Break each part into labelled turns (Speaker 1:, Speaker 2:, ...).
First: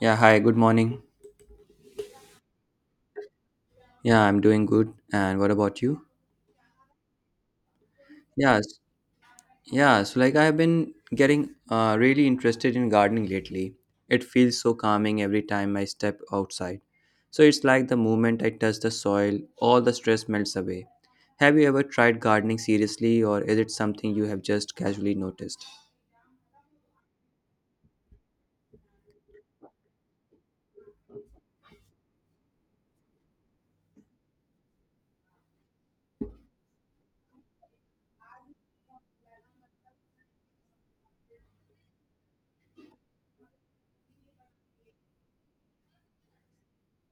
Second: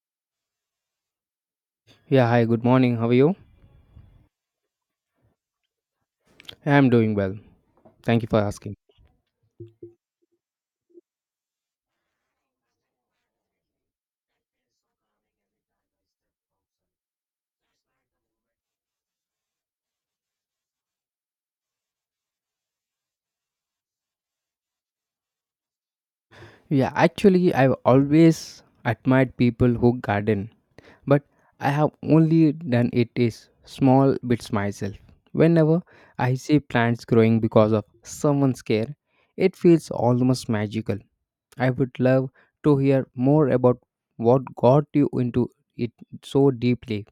Speaker 1: Yeah, hi, good morning.
Speaker 2: Yeah, hi, good morning. How are you?
Speaker 1: Yeah, I'm doing good. And what about you?
Speaker 2: I'm doing well. Thank you for
Speaker 1: Yes.
Speaker 2: asking.
Speaker 1: So I've been getting really interested in gardening lately. It feels so calming every time I step outside. So it's like the moment I touch the soil, all the stress melts away. Have you ever tried gardening seriously, or is it something you have just casually noticed?
Speaker 2: Yeah, actually, I've always admired people who garden, but I have only done it is small bits myself. Whenever I see plants growing because of someone's care, it feels almost magical. I would love to hear more about what got you into it so deeply.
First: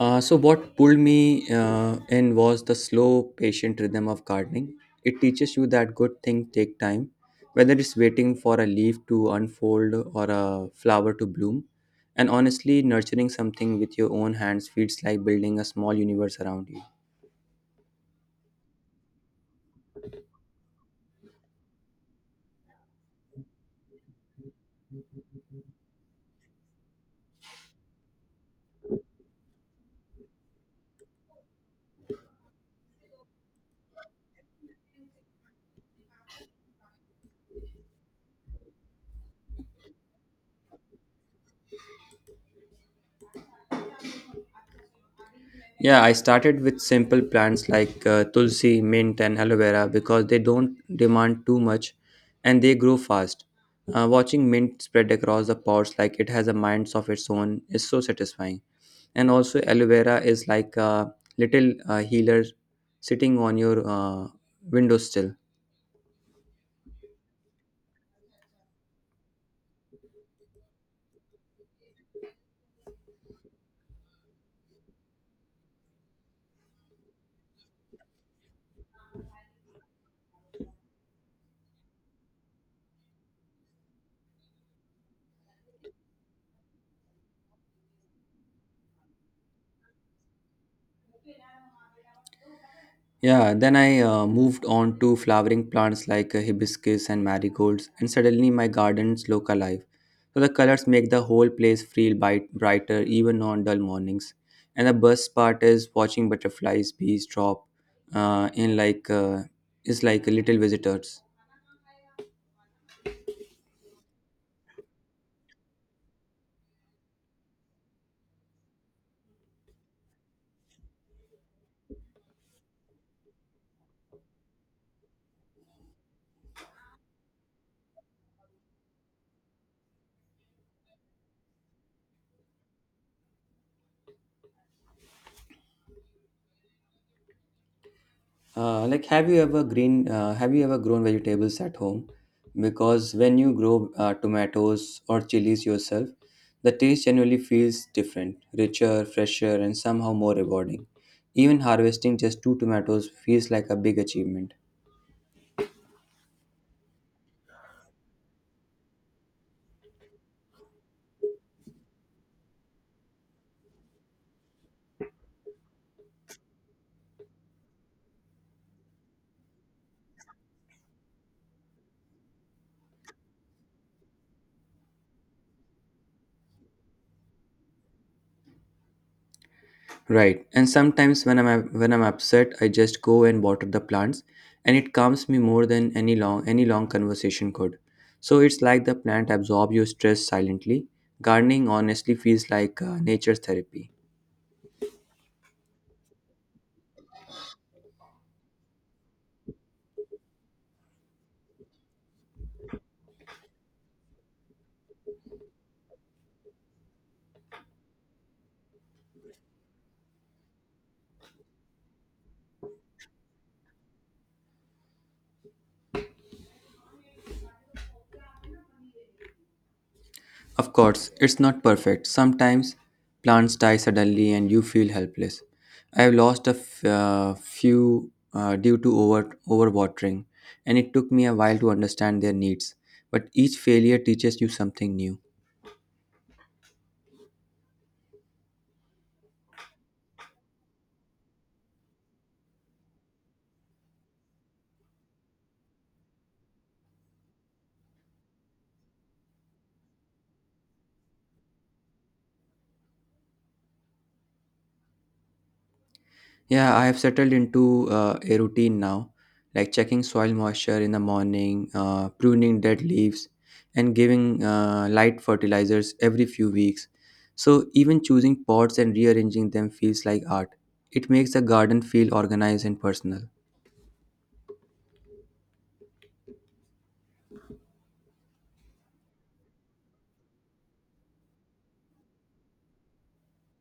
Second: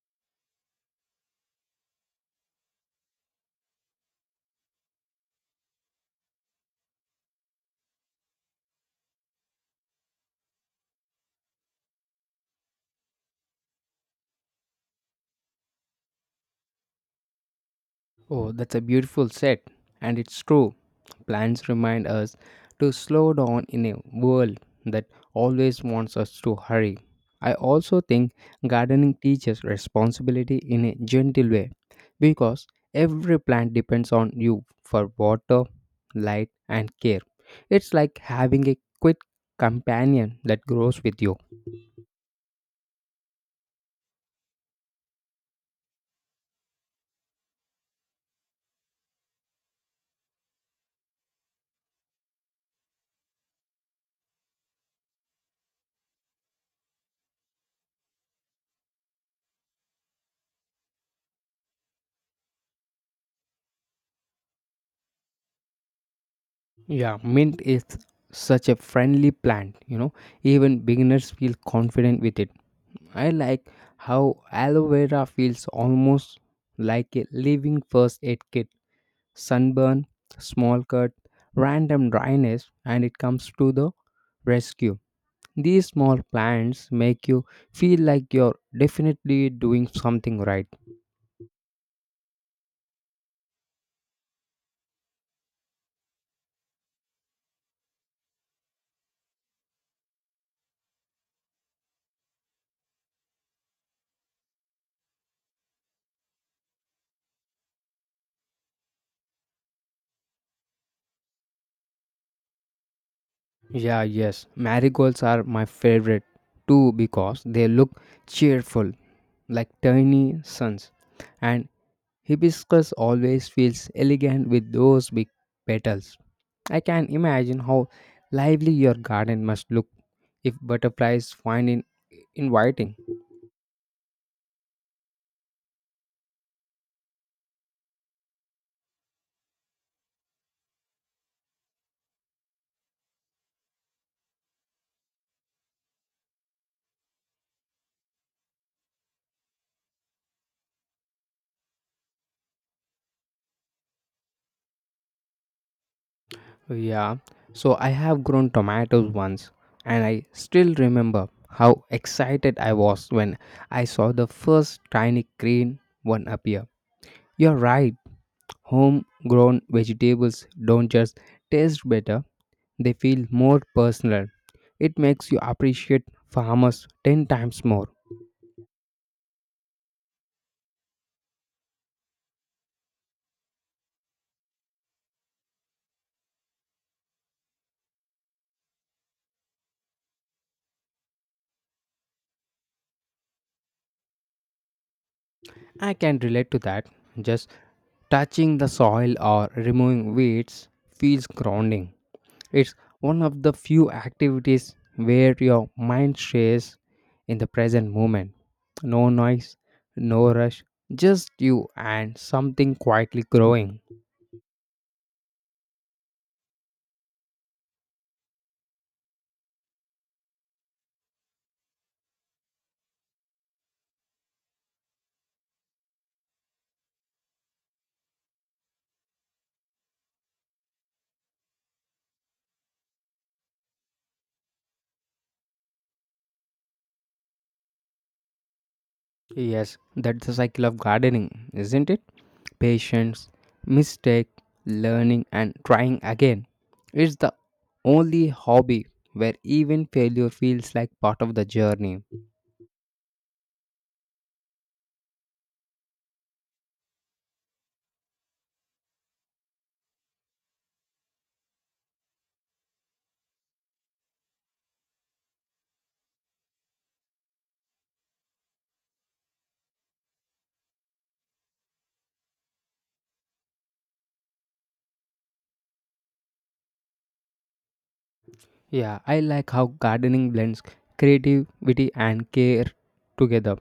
Speaker 1: What pulled me in was the slow, patient rhythm of gardening. It teaches you that good things take time, whether it's waiting for a leaf to unfold or a flower to bloom. And honestly, nurturing something with your own hands feels like building a small universe around you.
Speaker 2: Oh, that's a beautiful set. And it's true. Plants remind us to slow down in a world that always wants us to hurry. I also think gardening teaches responsibility in a gentle way because every plant depends on you for water, light, and care. It's like having a quit companion that grows with you.
Speaker 1: Yeah, I started with simple plants like tulsi, mint, and aloe vera because they don't demand too much and they grow fast. Watching mint spread across the pots like it has a mind of its own is so satisfying. And also, aloe vera is like a little healer sitting on your windowsill.
Speaker 2: Yeah, mint is such a friendly plant, even beginners feel confident with it. I like how aloe vera feels almost like a living first aid kit. Sunburn, small cut, random dryness, and it comes to the rescue. These small plans make you feel like you're definitely doing something right.
Speaker 1: Yeah, then I moved on to flowering plants like hibiscus and marigolds, and suddenly my gardens look alive. So the colors make the whole place feel brighter even on dull mornings. And the best part is watching butterflies, bees drop in is like little visitors.
Speaker 2: Yeah, yes, marigolds are my favorite too because they look cheerful, like tiny suns, and hibiscus always feels elegant with those big petals. I can imagine how lively your garden must look if butterflies find it inviting.
Speaker 1: Have you ever green? Have you ever grown vegetables at home? Because when you grow tomatoes or chilies yourself, the taste generally feels different, richer, fresher, and somehow more rewarding. Even harvesting just two tomatoes feels like a big achievement.
Speaker 2: Yeah, so I have grown tomatoes once, and I still remember how excited I was when I saw the first tiny green one appear. You're right, homegrown vegetables don't just taste better, they feel more personal. It makes you appreciate farmers 10 times more.
Speaker 1: Right. And sometimes when I'm upset, I just go and water the plants and it calms me more than any long conversation could. So it's like the plant absorb your stress silently. Gardening honestly feels like nature's therapy.
Speaker 2: I can relate to that. Just touching the soil or removing weeds feels grounding. It's one of the few activities where your mind stays in the present moment. No noise, no rush, just you and something quietly growing.
Speaker 1: Of course, it's not perfect. Sometimes plants die suddenly and you feel helpless. I have lost a few due to overwatering and it took me a while to understand their needs. But each failure teaches you something new.
Speaker 2: Yes, that's the cycle of gardening, isn't it? Patience, mistake, learning, and trying again. It's the only hobby where even failure feels like part of the journey.
Speaker 1: Yeah, I have settled into a routine now, like checking soil moisture in the morning, pruning dead leaves, and giving light fertilizers every few weeks. So, even choosing pots and rearranging them feels like art. It makes the garden feel organized and personal.
Speaker 2: Yeah, I like how gardening blends creativity and care together.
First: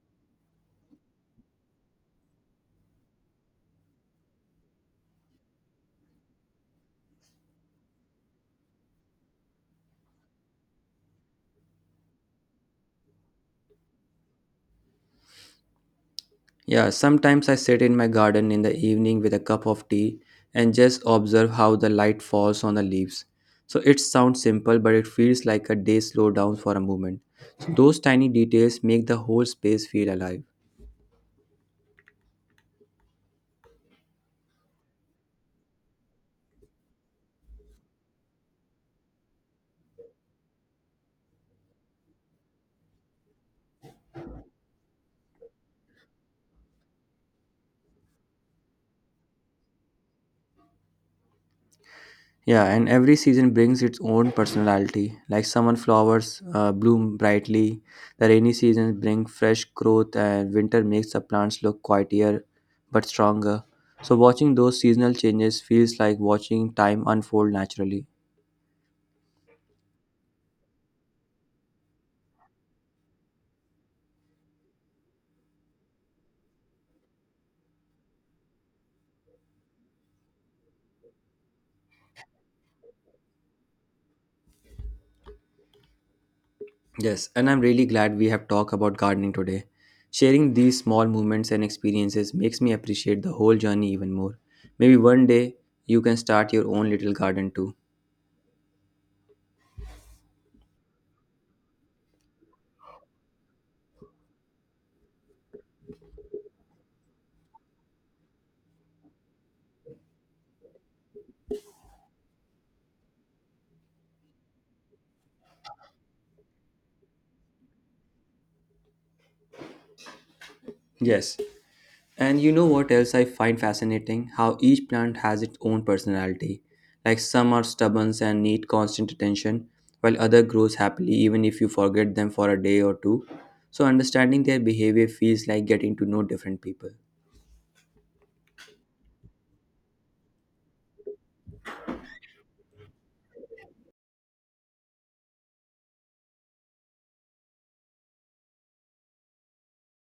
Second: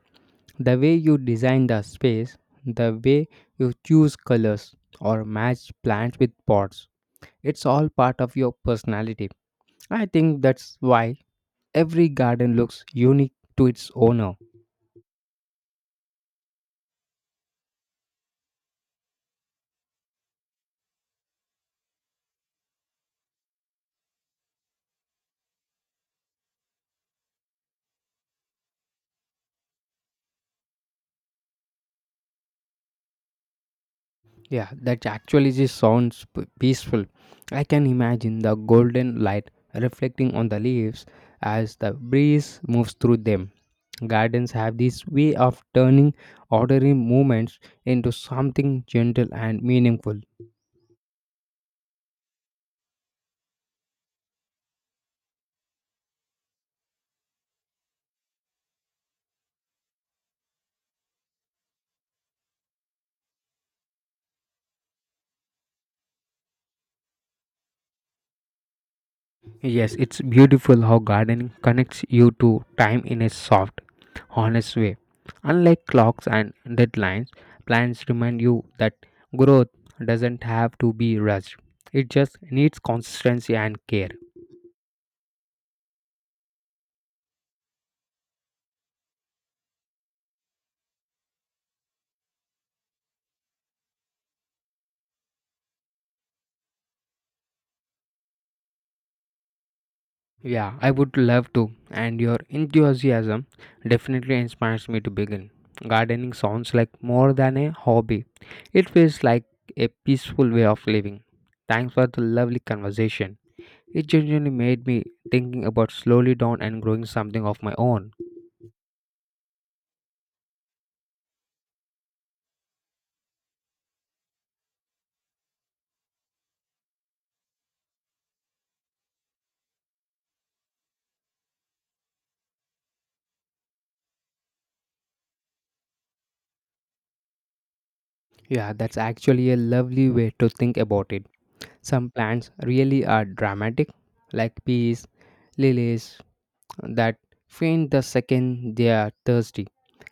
Speaker 2: The way you design the space, the way you choose colors or match plants with pots, it's all part of your personality. I think that's why every garden looks unique to its owner.
Speaker 1: Yeah, sometimes I sit in my garden in the evening with a cup of tea and just observe how the light falls on the leaves. So it sounds simple, but it feels like a day slowed down for a moment. So those tiny details make the whole space feel alive.
Speaker 2: Yeah, that actually just sounds peaceful. I can imagine the golden light reflecting on the leaves as the breeze moves through them. Gardens have this way of turning ordinary movements into something gentle and meaningful.
Speaker 1: Yeah, and every season brings its own personality. Like summer flowers bloom brightly, the rainy seasons bring fresh growth, and winter makes the plants look quieter but stronger. So watching those seasonal changes feels like watching time unfold naturally.
Speaker 2: Yes, it's beautiful how gardening connects you to time in a soft, honest way. Unlike clocks and deadlines, plants remind you that growth doesn't have to be rushed. It just needs consistency and care.
Speaker 1: Yes, and I'm really glad we have talked about gardening today. Sharing these small moments and experiences makes me appreciate the whole journey even more. Maybe one day you can start your own little garden too.
Speaker 2: Yeah, I would love to, and your enthusiasm definitely inspires me to begin. Gardening sounds like more than a hobby, it feels like a peaceful way of living. Thanks for the lovely conversation. It genuinely made me thinking about slowly down and growing something of my own.
Speaker 1: Yes, and you know what else I find fascinating? How each plant has its own personality. Like some are stubborn and need constant attention, while other grows happily even if you forget them for a day or two. So understanding their behavior feels like getting to know different people.
Speaker 2: Yeah, that's actually a lovely way to think about it. Some plants really are dramatic, like peas, lilies, that faint the second they are thirsty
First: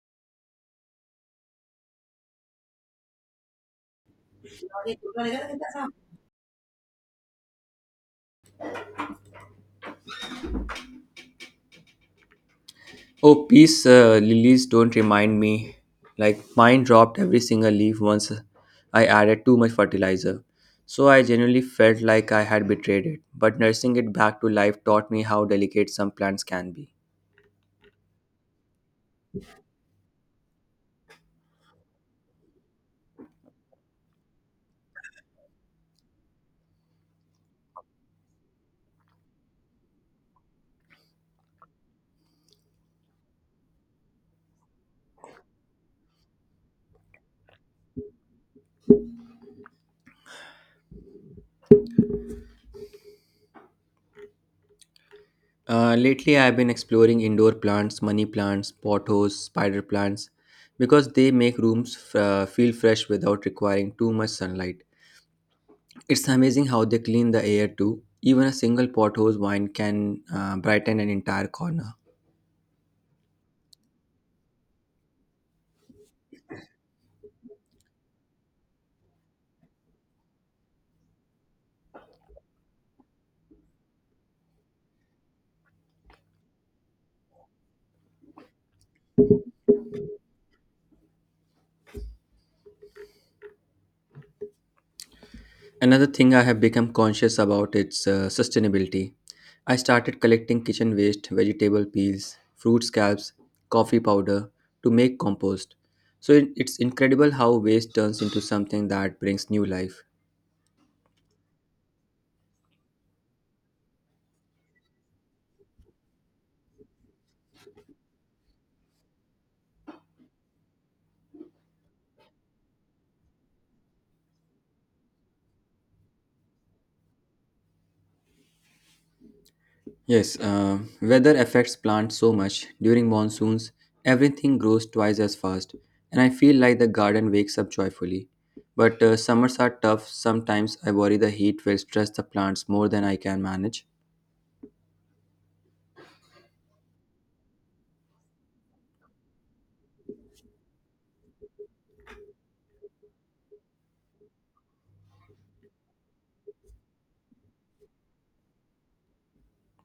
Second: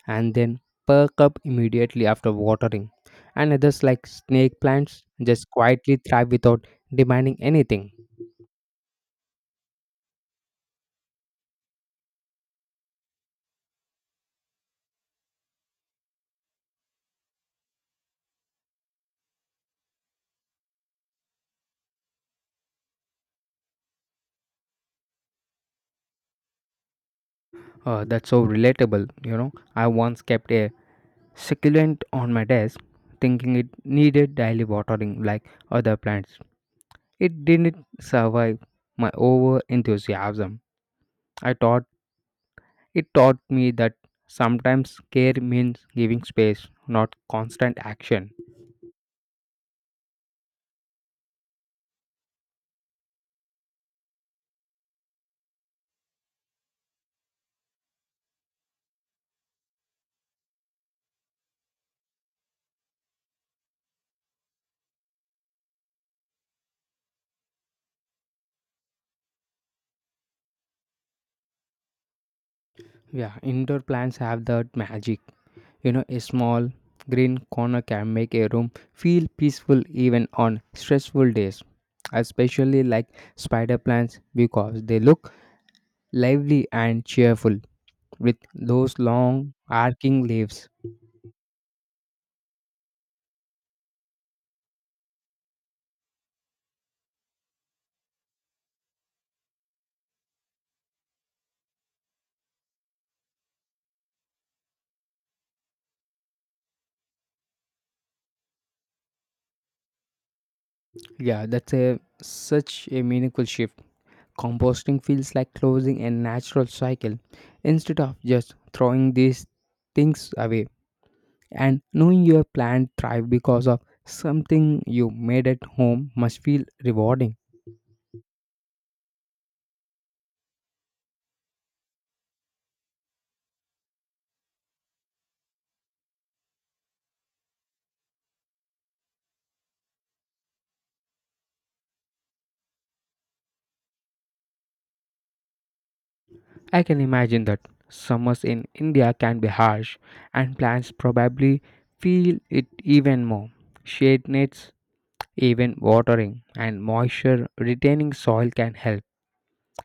Speaker 2: and then perk up immediately after watering. And others, like snake plants, just quietly thrive without demanding anything.
Speaker 1: Oh, peace lilies don't remind me. Like mine dropped every single leaf once I added too much fertilizer. So I genuinely felt like I had betrayed it. But nursing it back to life taught me how delicate some plants can be.
Speaker 2: That's so relatable. I once kept a succulent on my desk, thinking it needed daily watering like other plants. It didn't survive my over enthusiasm. I thought It taught me that sometimes care means giving space, not constant action.
Speaker 1: Lately, I've been exploring indoor plants, money plants, pothos, spider plants, because they make rooms feel fresh without requiring too much sunlight. It's amazing how they clean the air too. Even a single pothose vine can brighten an entire corner.
Speaker 2: Yeah, indoor plants have that magic. A small green corner can make a room feel peaceful even on stressful days. I especially like spider plants because they look lively and cheerful with those long arcing leaves.
Speaker 1: Another thing I have become conscious about is sustainability. I started collecting kitchen waste, vegetable peels, fruit scraps, coffee powder to make compost. So it's incredible how waste turns into something that brings new life.
Speaker 2: Yeah, that's a such a meaningful shift. Composting feels like closing a natural cycle instead of just throwing these things away, and knowing your plant thrive because of something you made at home must feel rewarding.
Speaker 1: Yes, weather affects plants so much. During monsoons, everything grows twice as fast, and I feel like the garden wakes up joyfully. But summers are tough. Sometimes I worry the heat will stress the plants more than I can manage.
Speaker 2: I can imagine that summers in India can be harsh, and plants probably feel it even more. Shade nets. Even watering and moisture retaining soil can help.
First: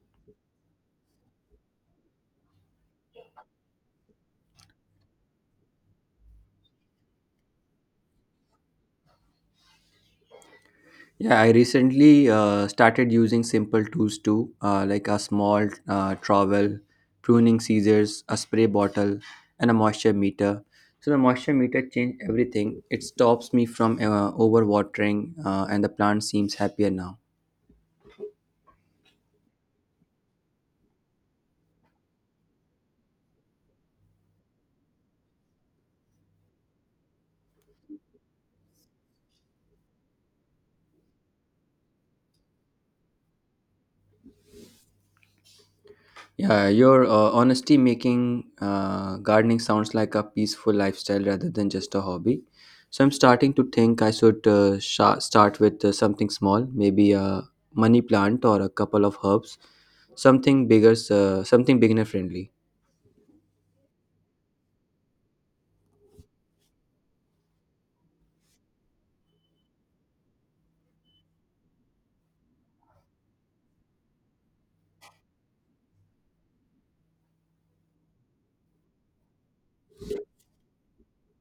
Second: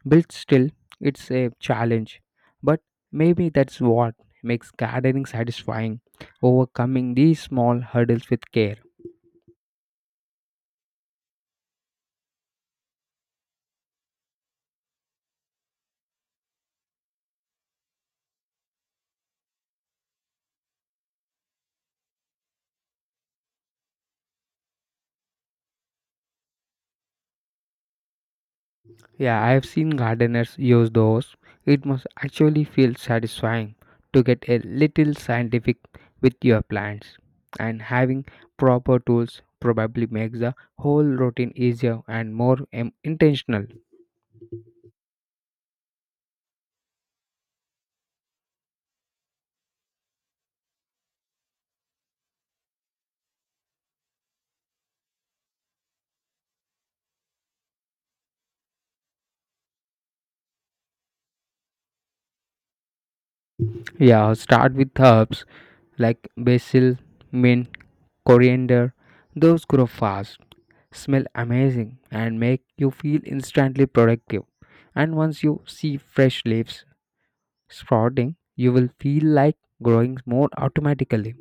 Speaker 2: But still, it's a challenge. But maybe that's what makes gardening satisfying, overcoming these small hurdles with care.
Speaker 1: Yeah, I recently started using simple tools too, like a small trowel, pruning scissors, a spray bottle, and a moisture meter. So the moisture meter changed everything. It stops me from overwatering, and the plant seems happier now.
Speaker 2: Yeah, I have seen gardeners use those. It must actually feel satisfying to get a little scientific with your plants. And having proper tools probably makes the whole routine easier and more intentional.
Speaker 1: Yeah, your honesty making gardening sounds like a peaceful lifestyle rather than just a hobby. So I'm starting to think I should sha start with something small, maybe a money plant or a couple of herbs, something bigger, something beginner friendly.
Speaker 2: Yeah, start with herbs like basil, mint, coriander. Those grow fast, smell amazing, and make you feel instantly productive. And once you see fresh leaves sprouting, you will feel like growing more automatically.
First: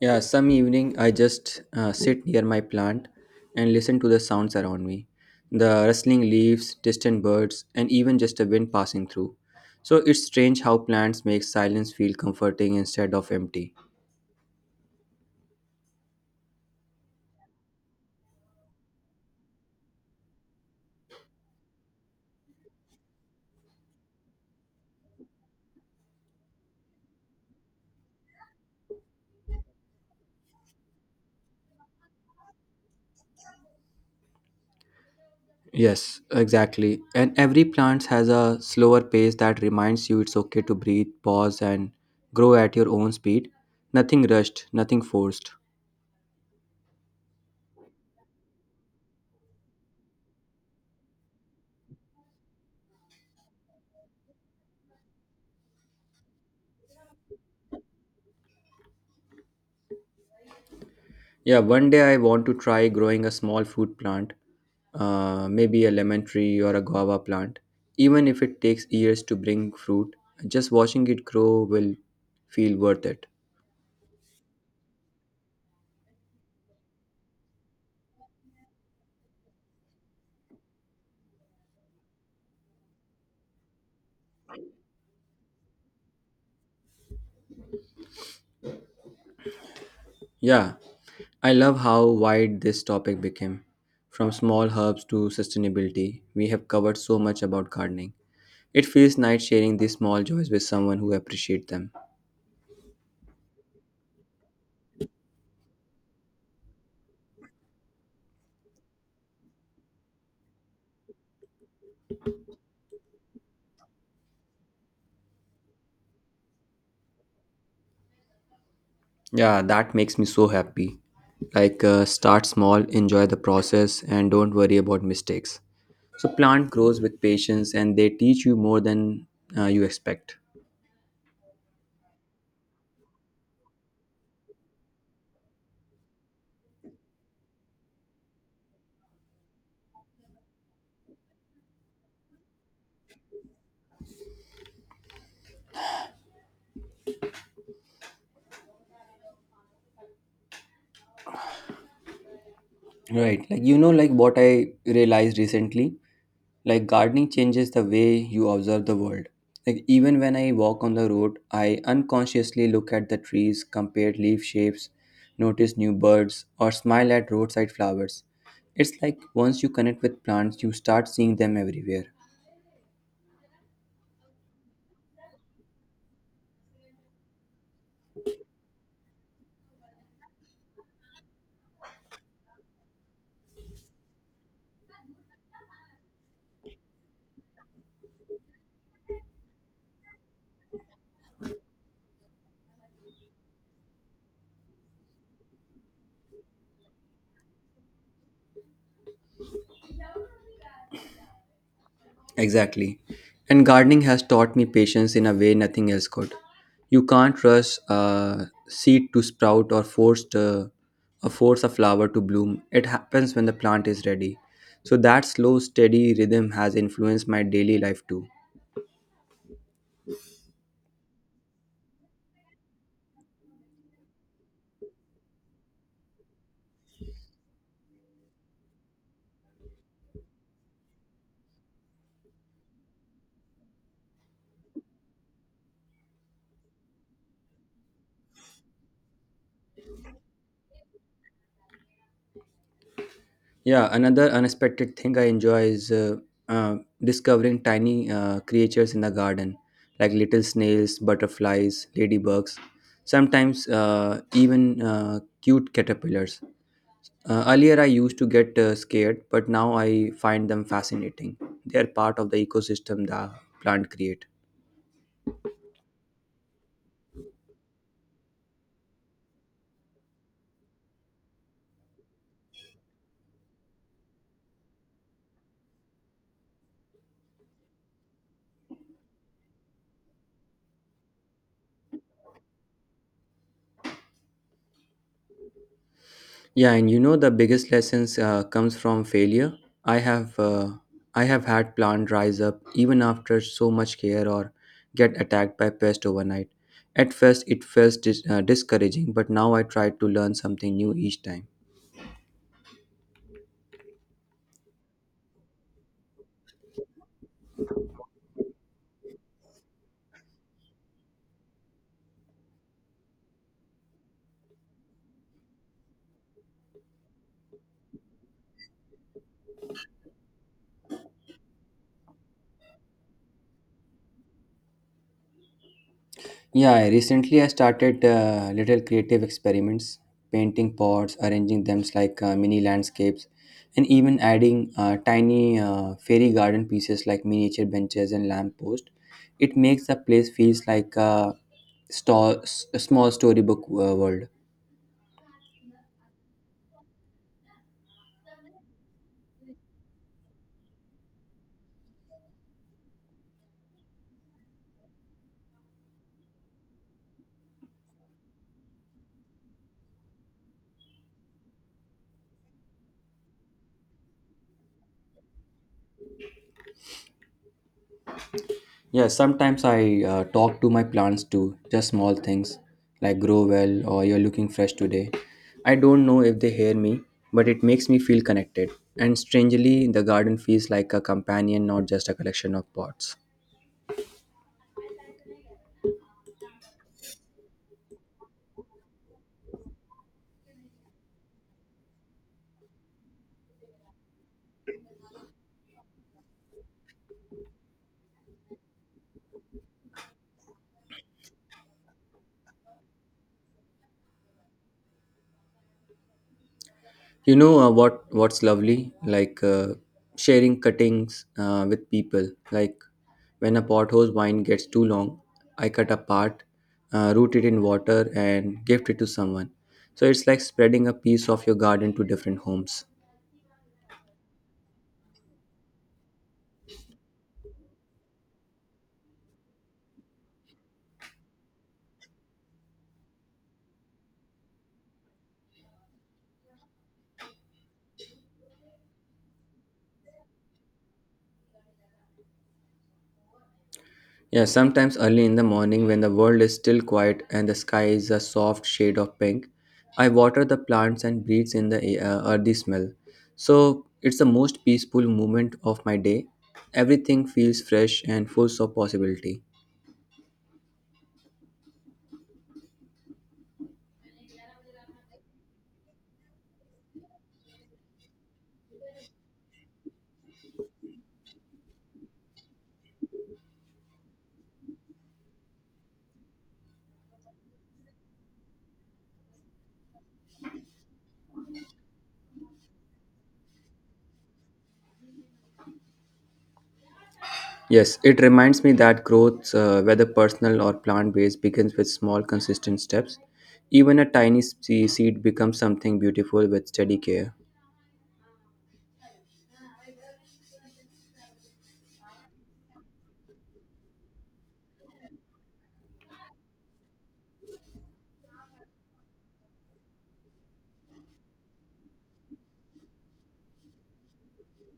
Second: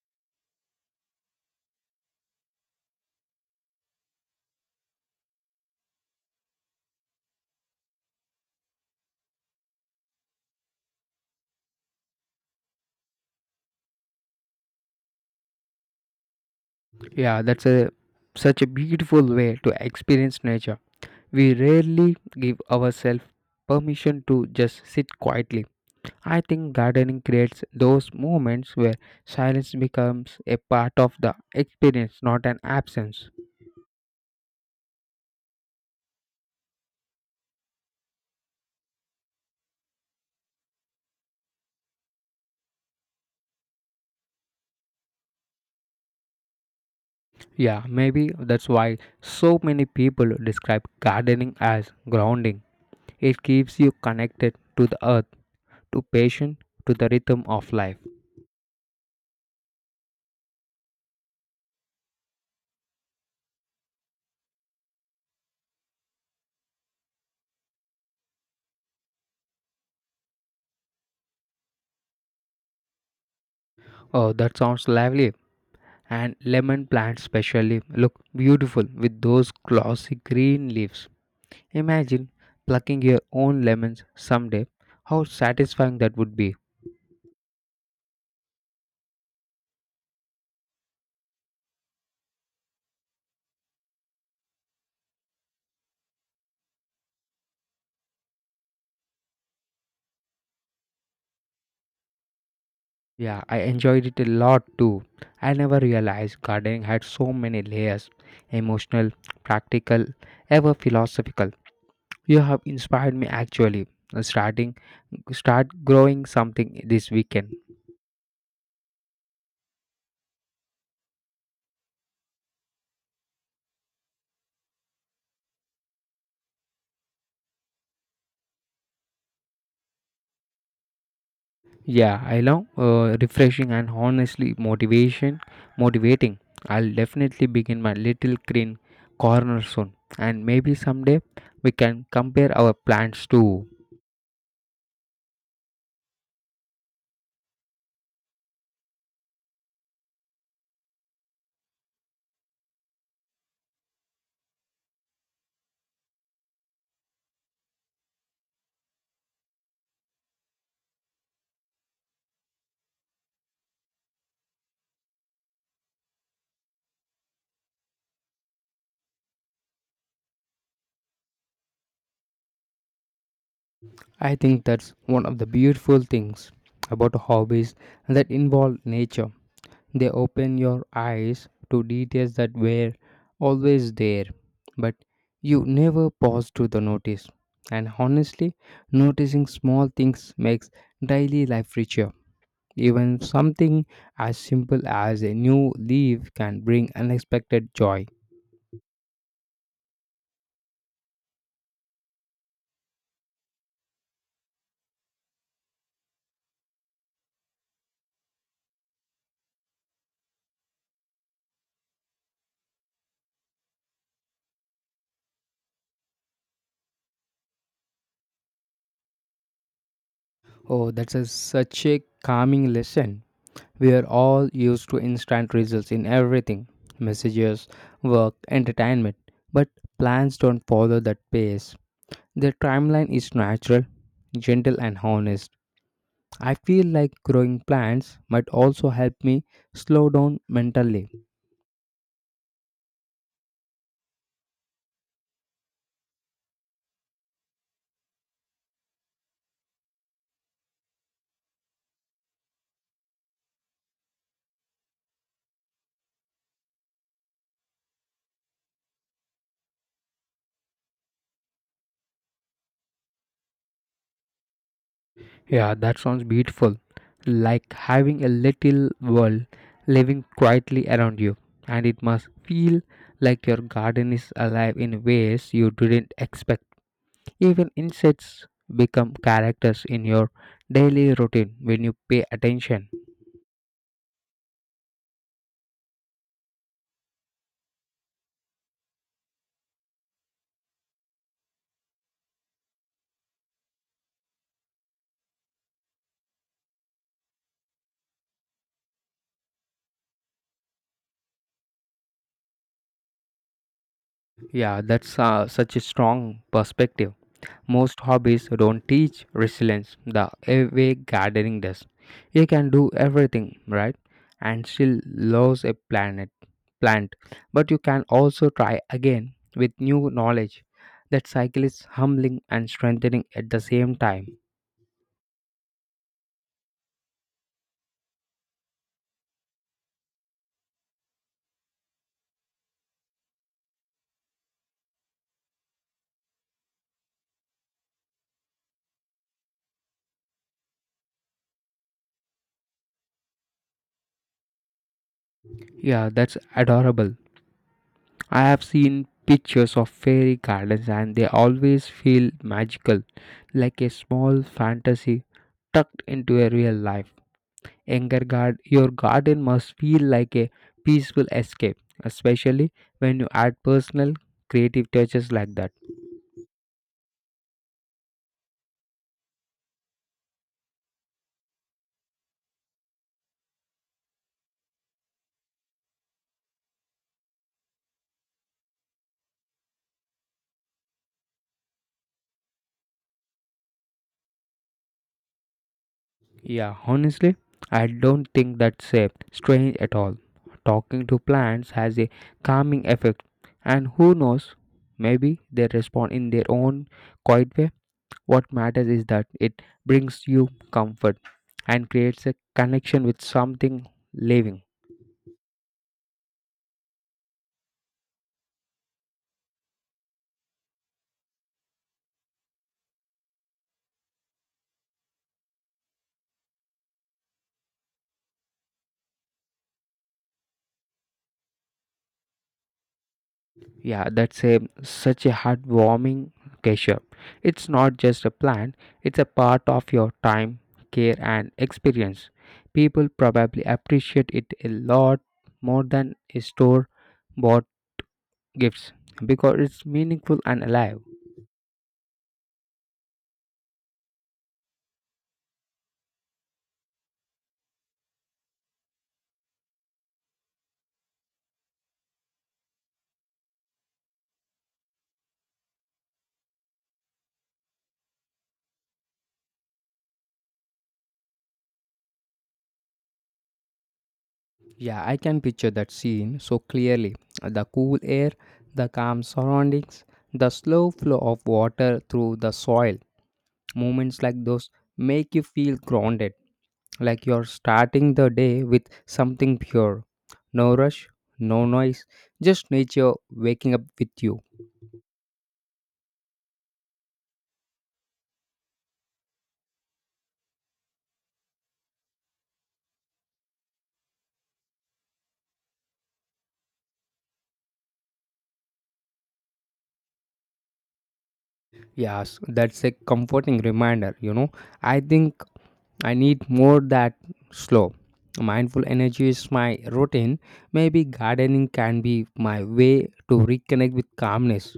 Speaker 1: Yeah, some evening I just sit near my plant and listen to the sounds around me the rustling leaves, distant birds, and even just a wind passing through. So it's strange how plants make silence feel comforting instead of empty.
Speaker 2: Yeah, that's a such a beautiful way to experience nature. We rarely give ourselves permission to just sit quietly. I think gardening creates those moments where silence becomes a part of the experience, not an absence.
Speaker 1: Yes, exactly. And every plant has a slower pace that reminds you it's okay to breathe, pause, and grow at your own speed. Nothing rushed, nothing forced.
Speaker 2: Yeah, maybe that's why so many people describe gardening as grounding. It keeps you connected to the earth, to passion, to the rhythm of life.
Speaker 1: Yeah, one day I want to try growing a small fruit plant, maybe a lemon tree or a guava plant. Even if it takes years to bring fruit, just watching it grow will feel worth it.
Speaker 2: Oh, that sounds lovely. And lemon plants, especially, look beautiful with those glossy green leaves. Imagine plucking your own lemons someday. How satisfying that would be.
Speaker 1: Yeah, I love how wide this topic became. From small herbs to sustainability, we have covered so much about gardening. It feels nice sharing these small joys with someone who appreciates them.
Speaker 2: Yeah, I enjoyed it a lot too. I never realized gardening had so many layers: emotional, practical, ever philosophical. You have inspired me actually. Uh, Starting start growing something this weekend.
Speaker 1: Yeah, that makes me so happy. Start small, enjoy the process, and don't worry about mistakes. So, plant grows with patience and they teach you more than you expect.
Speaker 2: Yeah, I love refreshing and honestly motivating. I'll definitely begin my little green corner soon, and maybe someday we can compare our plans too.
Speaker 1: Right. Like, you know, like what I realized recently, like gardening changes the way you observe the world. Like, even when I walk on the road, I unconsciously look at the trees, compare leaf shapes, notice new birds, or smile at roadside flowers. It's like once you connect with plants, you start seeing them everywhere.
Speaker 2: I think that's one of the beautiful things about hobbies that involve nature. They open your eyes to details that were always there, but you never pause to the notice. And honestly, noticing small things makes daily life richer. Even something as simple as a new leaf can bring unexpected joy.
Speaker 1: Exactly. And gardening has taught me patience in a way nothing else could. You can't rush a seed to sprout or force a flower to bloom. It happens when the plant is ready. So that slow, steady rhythm has influenced my daily life too.
Speaker 2: Oh, that's a, such a calming lesson. We are all used to instant results in everything: messages, work, entertainment. But plans don't follow that pace. Their timeline is natural, gentle, and honest. I feel like growing plants might also help me slow down mentally.
Speaker 1: Yeah, another unexpected thing I enjoy is discovering tiny creatures in the garden, like little snails, butterflies, ladybugs, sometimes even cute caterpillars. Earlier, I used to get scared, but now I find them fascinating. They are part of the ecosystem the plant create.
Speaker 2: Yeah, that sounds beautiful. Like having a little world living quietly around you, and it must feel like your garden is alive in ways you didn't expect. Even insects become characters in your daily routine when you pay attention.
Speaker 1: Yeah, and you know the biggest lessons comes from failure. I have uh, I have had plant rise up even after so much care or get attacked by pest overnight. At first, it felt discouraging, but now I try to learn something new each time.
Speaker 2: Yeah, that's such a strong perspective. Most hobbies don't teach resilience the way gardening does. You can do everything, right? And still lose a planet plant. But you can also try again with new knowledge. That cycle is humbling and strengthening at the same time.
Speaker 1: Yeah, I started little creative experiments, painting pots, arranging them like mini landscapes, and even adding tiny fairy garden pieces like miniature benches and lamppost. It makes the place feels like a small storybook world.
Speaker 2: Yeah, that's adorable. I have seen pictures of fairy gardens and they always feel magical, like a small fantasy tucked into a real life. Anger guard your garden must feel like a peaceful escape, especially when you add personal creative touches like that.
Speaker 1: Yeah, sometimes I talk to my plants too, just small things like grow well or you're looking fresh today. I don't know if they hear me, but it makes me feel connected. And strangely, the garden feels like a companion, not just a collection of pots.
Speaker 2: Yeah, honestly, I don't think that's strange at all. Talking to plants has a calming effect, and who knows, maybe they respond in their own quiet way. What matters is that it brings you comfort and creates a connection with something living.
Speaker 1: What's lovely? Sharing cuttings with people. Like when a pothole's vine gets too long, I cut a part, root it in water, and gift it to someone. So it's like spreading a piece of your garden to different homes.
Speaker 2: Yeah, that's a such a heartwarming gesture. It's not just a plan, it's a part of your time, care and experience. People probably appreciate it a lot more than store bought gifts because it's meaningful and alive.
Speaker 1: Yeah, sometimes early in the morning when the world is still quiet and the sky is a soft shade of pink, I water the plants and breathe in the earthy smell. So it's the most peaceful moment of my day. Everything feels fresh and full of possibility.
Speaker 2: Yeah, I can picture that scene so clearly. The cool air, the calm surroundings, the slow flow of water through the soil. Moments like those make you feel grounded. Like you're starting the day with something pure. No rush, no noise, just nature waking up with you.
Speaker 1: Yes, it reminds me that growth, whether personal or plant based, begins with small, consistent steps. Even a tiny seed becomes something beautiful with steady care.
Speaker 2: Yes, that's a comforting reminder. I think I need more that slow. Mindful energy is my routine. Maybe gardening can be my way to reconnect with calmness.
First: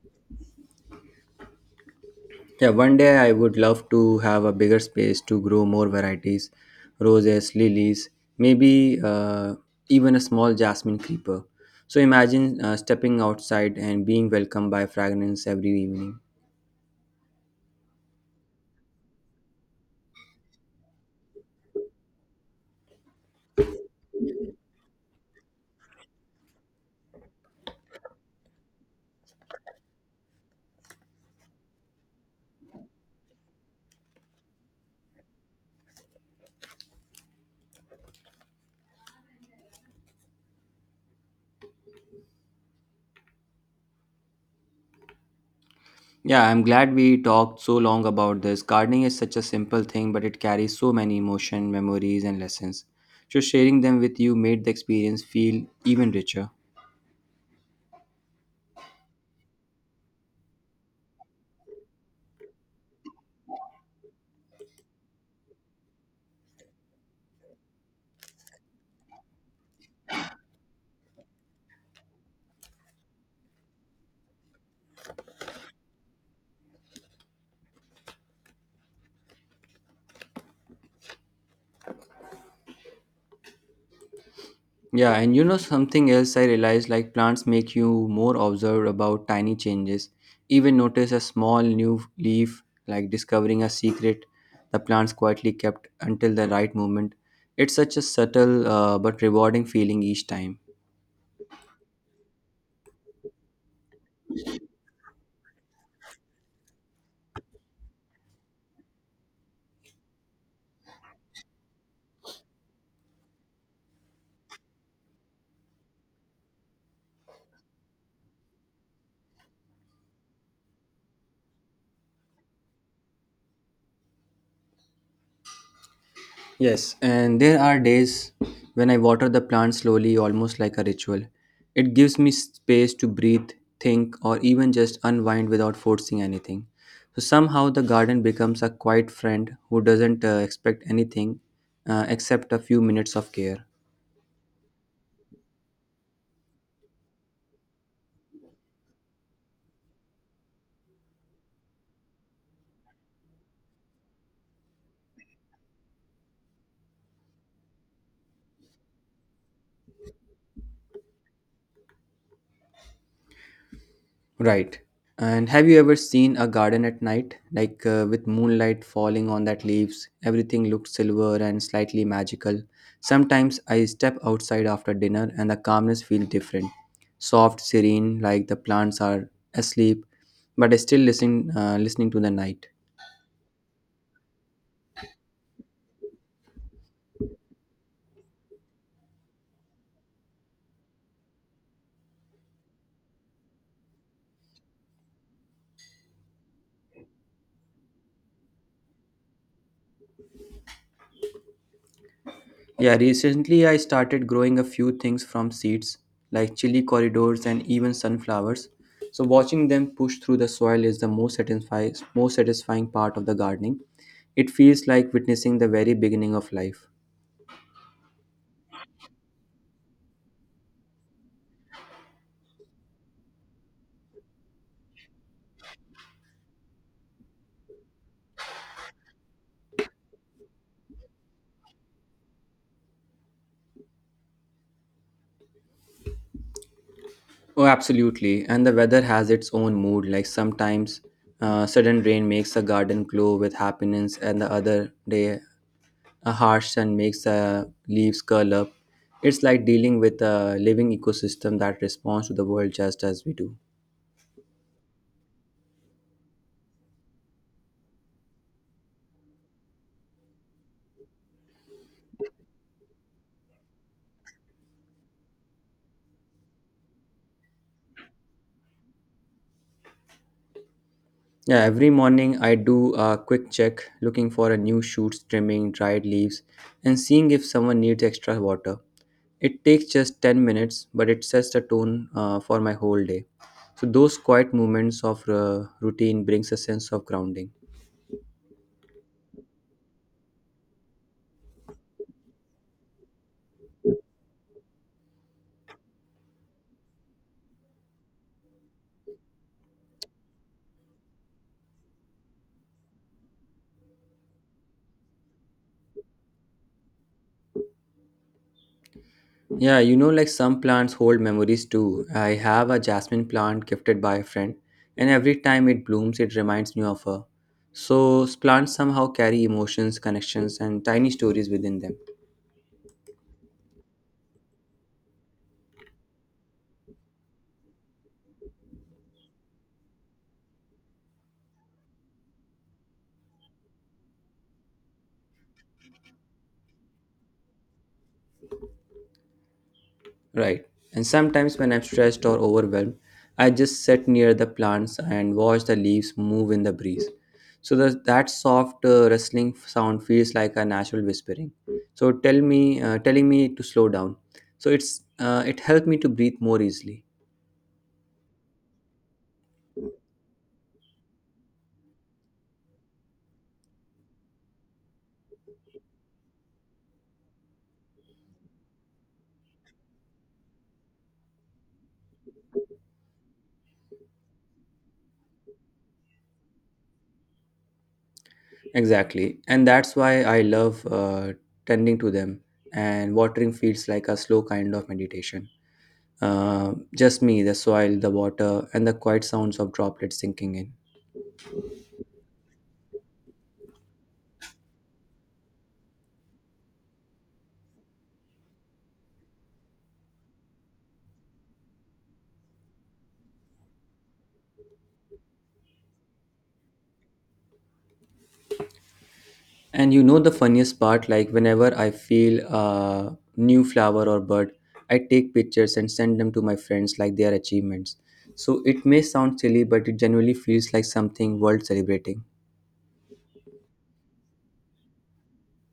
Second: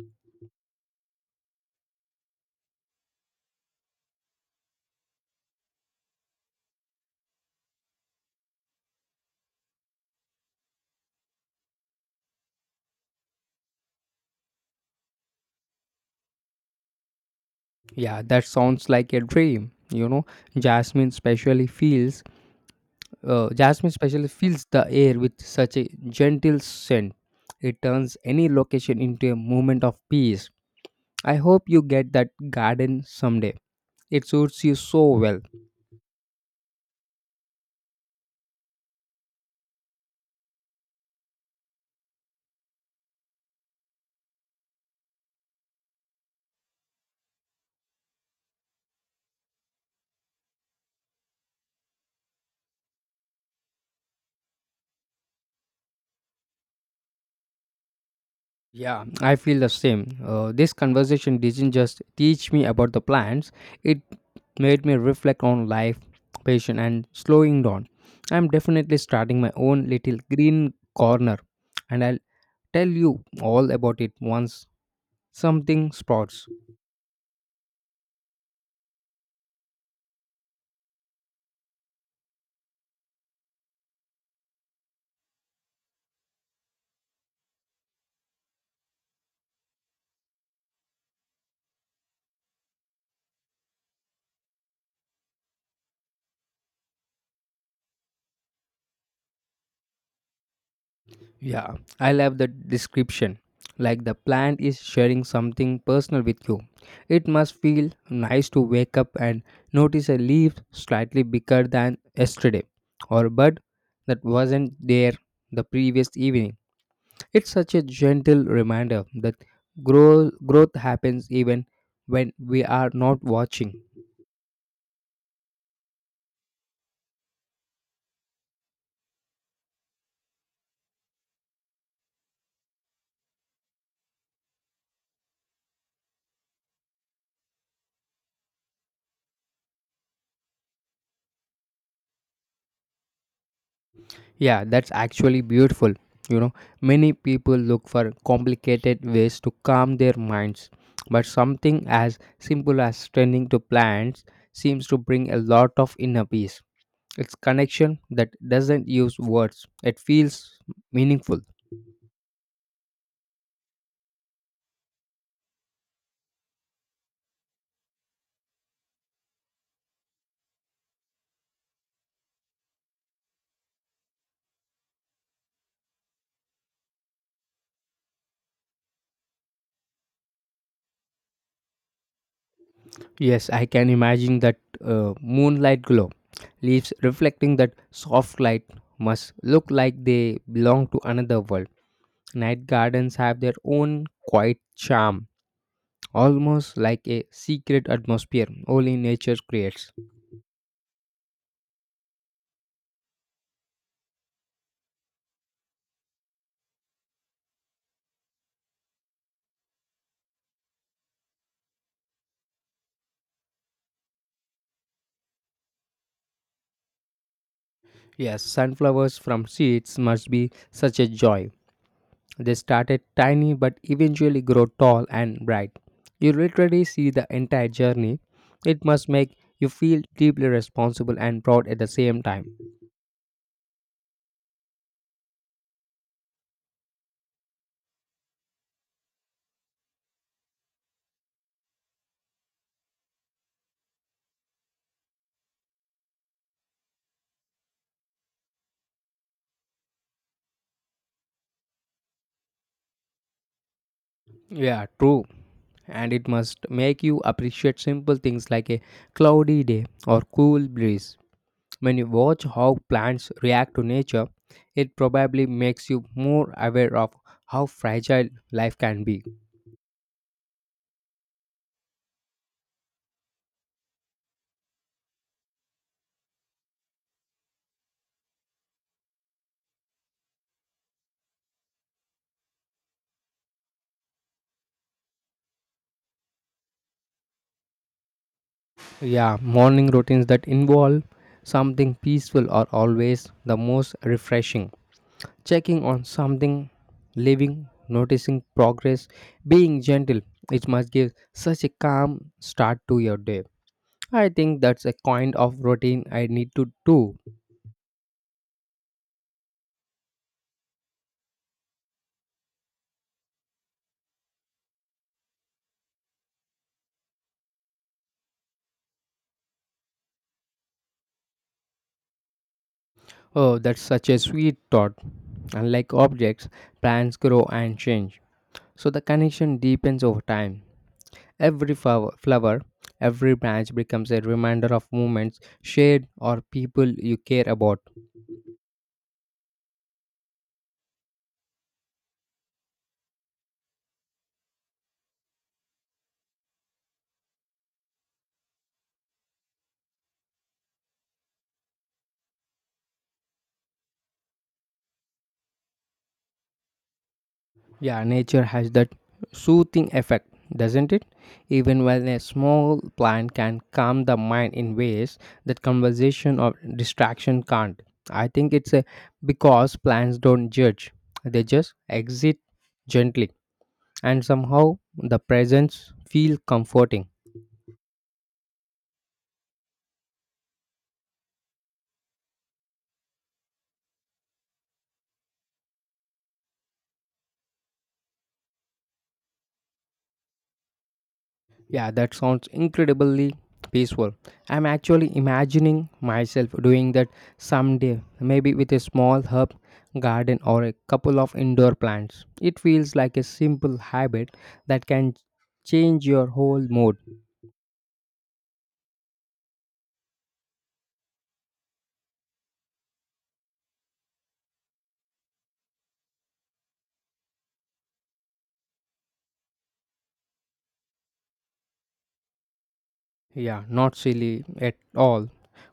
Speaker 1: Yeah, one day I would love to have a bigger space to grow more varieties, roses, lilies, maybe even a small jasmine creeper. So imagine stepping outside and being welcomed by fragrance every evening.
Speaker 2: Yeah, that sounds like a dream. Jasmine especially feels jasmine especially fills the air with such a gentle scent. It turns any location into a moment of peace. I hope you get that garden someday. It suits you so well.
Speaker 1: Yeah, I'm glad we talked so long about this. Gardening is such a simple thing, but it carries so many emotion, memories, and lessons. So sharing them with you made the experience feel even richer.
Speaker 2: Yeah, I feel the same. This conversation didn't just teach me about the plants, it made me reflect on life, patience, and slowing down. I'm definitely starting my own little green corner, and I'll tell you all about it once something sprouts.
Speaker 1: Yeah, and you know something else I realized like plants make you more observed about tiny changes. Even notice a small new leaf, like discovering a secret the plants quietly kept until the right moment. It's such a subtle but rewarding feeling each time.
Speaker 2: Yeah, I love the description. Like the plant is sharing something personal with you. It must feel nice to wake up and notice a leaf slightly bigger than yesterday or a bud that wasn't there the previous evening. It's such a gentle reminder that growth happens even when we are not watching.
Speaker 1: Yes, and there are days when I water the plant slowly, almost like a ritual. It gives me space to breathe, think, or even just unwind without forcing anything. So somehow the garden becomes a quiet friend who doesn't expect anything except a few minutes of care.
Speaker 2: Yeah, that's actually beautiful. You know, many people look for complicated ways to calm their minds, but something as simple as tending to plants seems to bring a lot of inner peace. It's connection that doesn't use words, it feels meaningful.
Speaker 1: Right. And have you ever seen a garden at night, like with moonlight falling on that leaves? Everything looked silver and slightly magical. Sometimes I step outside after dinner and the calmness feels different. Soft, serene, like the plants are asleep, but I still listening to the night.
Speaker 2: Yes, I can imagine that moonlight glow. Leaves reflecting that soft light must look like they belong to another world. Night gardens have their own quiet charm almost like a secret atmosphere only nature creates.
Speaker 1: Yeah, recently I started growing a few things from seeds, like chili corridors and even sunflowers. So watching them push through the soil is the most satisfying part of the gardening. It feels like witnessing the very beginning of life.
Speaker 2: Yes, sunflowers from seeds must be such a joy. They started tiny but eventually grow tall and bright. You literally see the entire journey. It must make you feel deeply responsible and proud at the same time.
Speaker 1: Oh, absolutely. And the weather has its own mood. Like sometimes sudden rain makes a garden glow with happiness, and the other day a harsh sun makes the leaves curl up. It's like dealing with a living ecosystem that responds to the world just as we do.
Speaker 2: Yeah, true. And it must make you appreciate simple things like a cloudy day or cool breeze. When you watch how plants react to nature, it probably makes you more aware of how fragile life can be.
Speaker 1: Yeah, every morning I do a quick check looking for a new shoots, trimming, dried leaves, and seeing if someone needs extra water. It takes just 10 minutes, but it sets the tone for my whole day. So those quiet moments of routine brings a sense of grounding.
Speaker 2: Yeah, morning routines that involve something peaceful are always the most refreshing. Checking on something living, noticing progress, being gentle, it must give such a calm start to your day. I think that's a kind of routine I need to do.
Speaker 1: Yeah, you know, like some plants hold memories too. I have a jasmine plant gifted by a friend, and every time it blooms, it reminds me of her. So, plants somehow carry emotions, connections, and tiny stories within them.
Speaker 2: Oh, that's such a sweet thought. Unlike objects, plants grow and change. So the connection deepens over time. Every flower, every branch becomes a reminder of moments shared or people you care about.
Speaker 1: Right. And sometimes when I'm stressed or overwhelmed, I just sit near the plants and watch the leaves move in the breeze. So, that soft rustling sound feels like a natural whispering. So, telling me to slow down. So, it's it helped me to breathe more easily.
Speaker 2: Yeah, nature has that soothing effect, doesn't it? Even when a small plant can calm the mind in ways that conversation or distraction can't. I think it's a because plants don't judge, they just exit gently, and somehow the presence feel comforting.
Speaker 1: Exactly. And that's why I love tending to them. And watering feels like a slow kind of meditation. Just me, the soil, the water, and the quiet sounds of droplets sinking in.
Speaker 2: Yeah, that sounds incredibly peaceful. I'm actually imagining myself doing that someday, maybe with a small herb garden or a couple of indoor plants. It feels like a simple habit that can change your whole mood.
Speaker 1: And you know the funniest part, like whenever I feel a new flower or bird, I take pictures and send them to my friends like they are achievements. So it may sound silly, but it genuinely feels like something worth celebrating.
Speaker 2: Yeah, not silly at all.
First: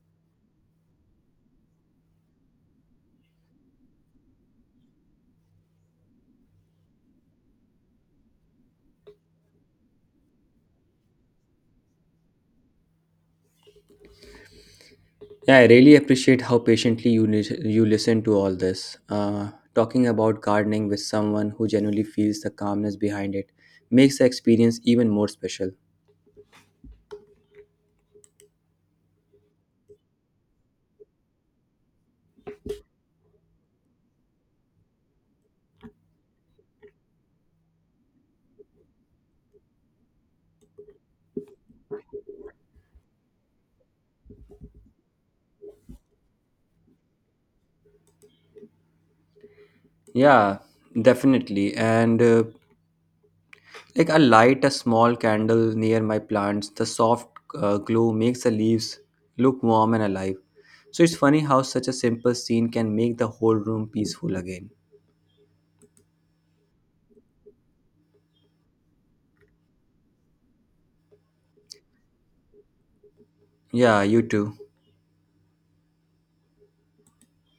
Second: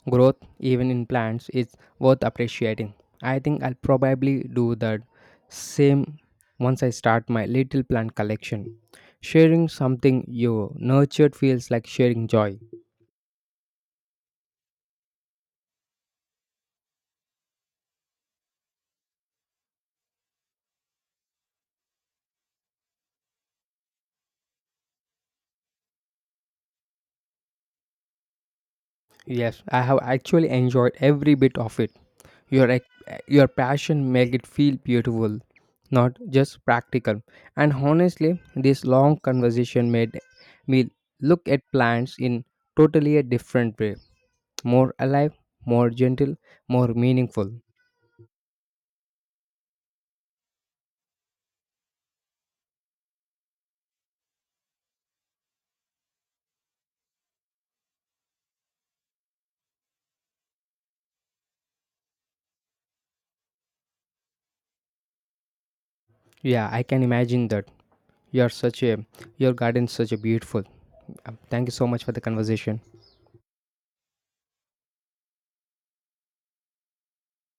Speaker 2: Growth, even in plants, is worth appreciating. I think I'll probably do that same once I start my little plant collection. Sharing something you nurtured feels like sharing joy.
Speaker 1: Yeah, I really appreciate how patiently you listen to all this. Uh, Talking about gardening with someone who genuinely feels the calmness behind it makes the experience even more special.
Speaker 2: Yes, I have actually enjoyed every bit of it. Your ex- your passion make it feel beautiful, not just practical. And honestly, this long conversation made me look at plants in totally a different way, more alive, more gentle, more meaningful.
Speaker 1: Yeah, definitely. And like I light a small candle near my plants, the soft glow makes the leaves look warm and alive. So it's funny how such a simple scene can make the whole room peaceful again.
Speaker 2: Yeah, I can imagine that. You're such a your garden's such a beautiful. Thank you so much for the conversation.
Speaker 1: Yeah, you too.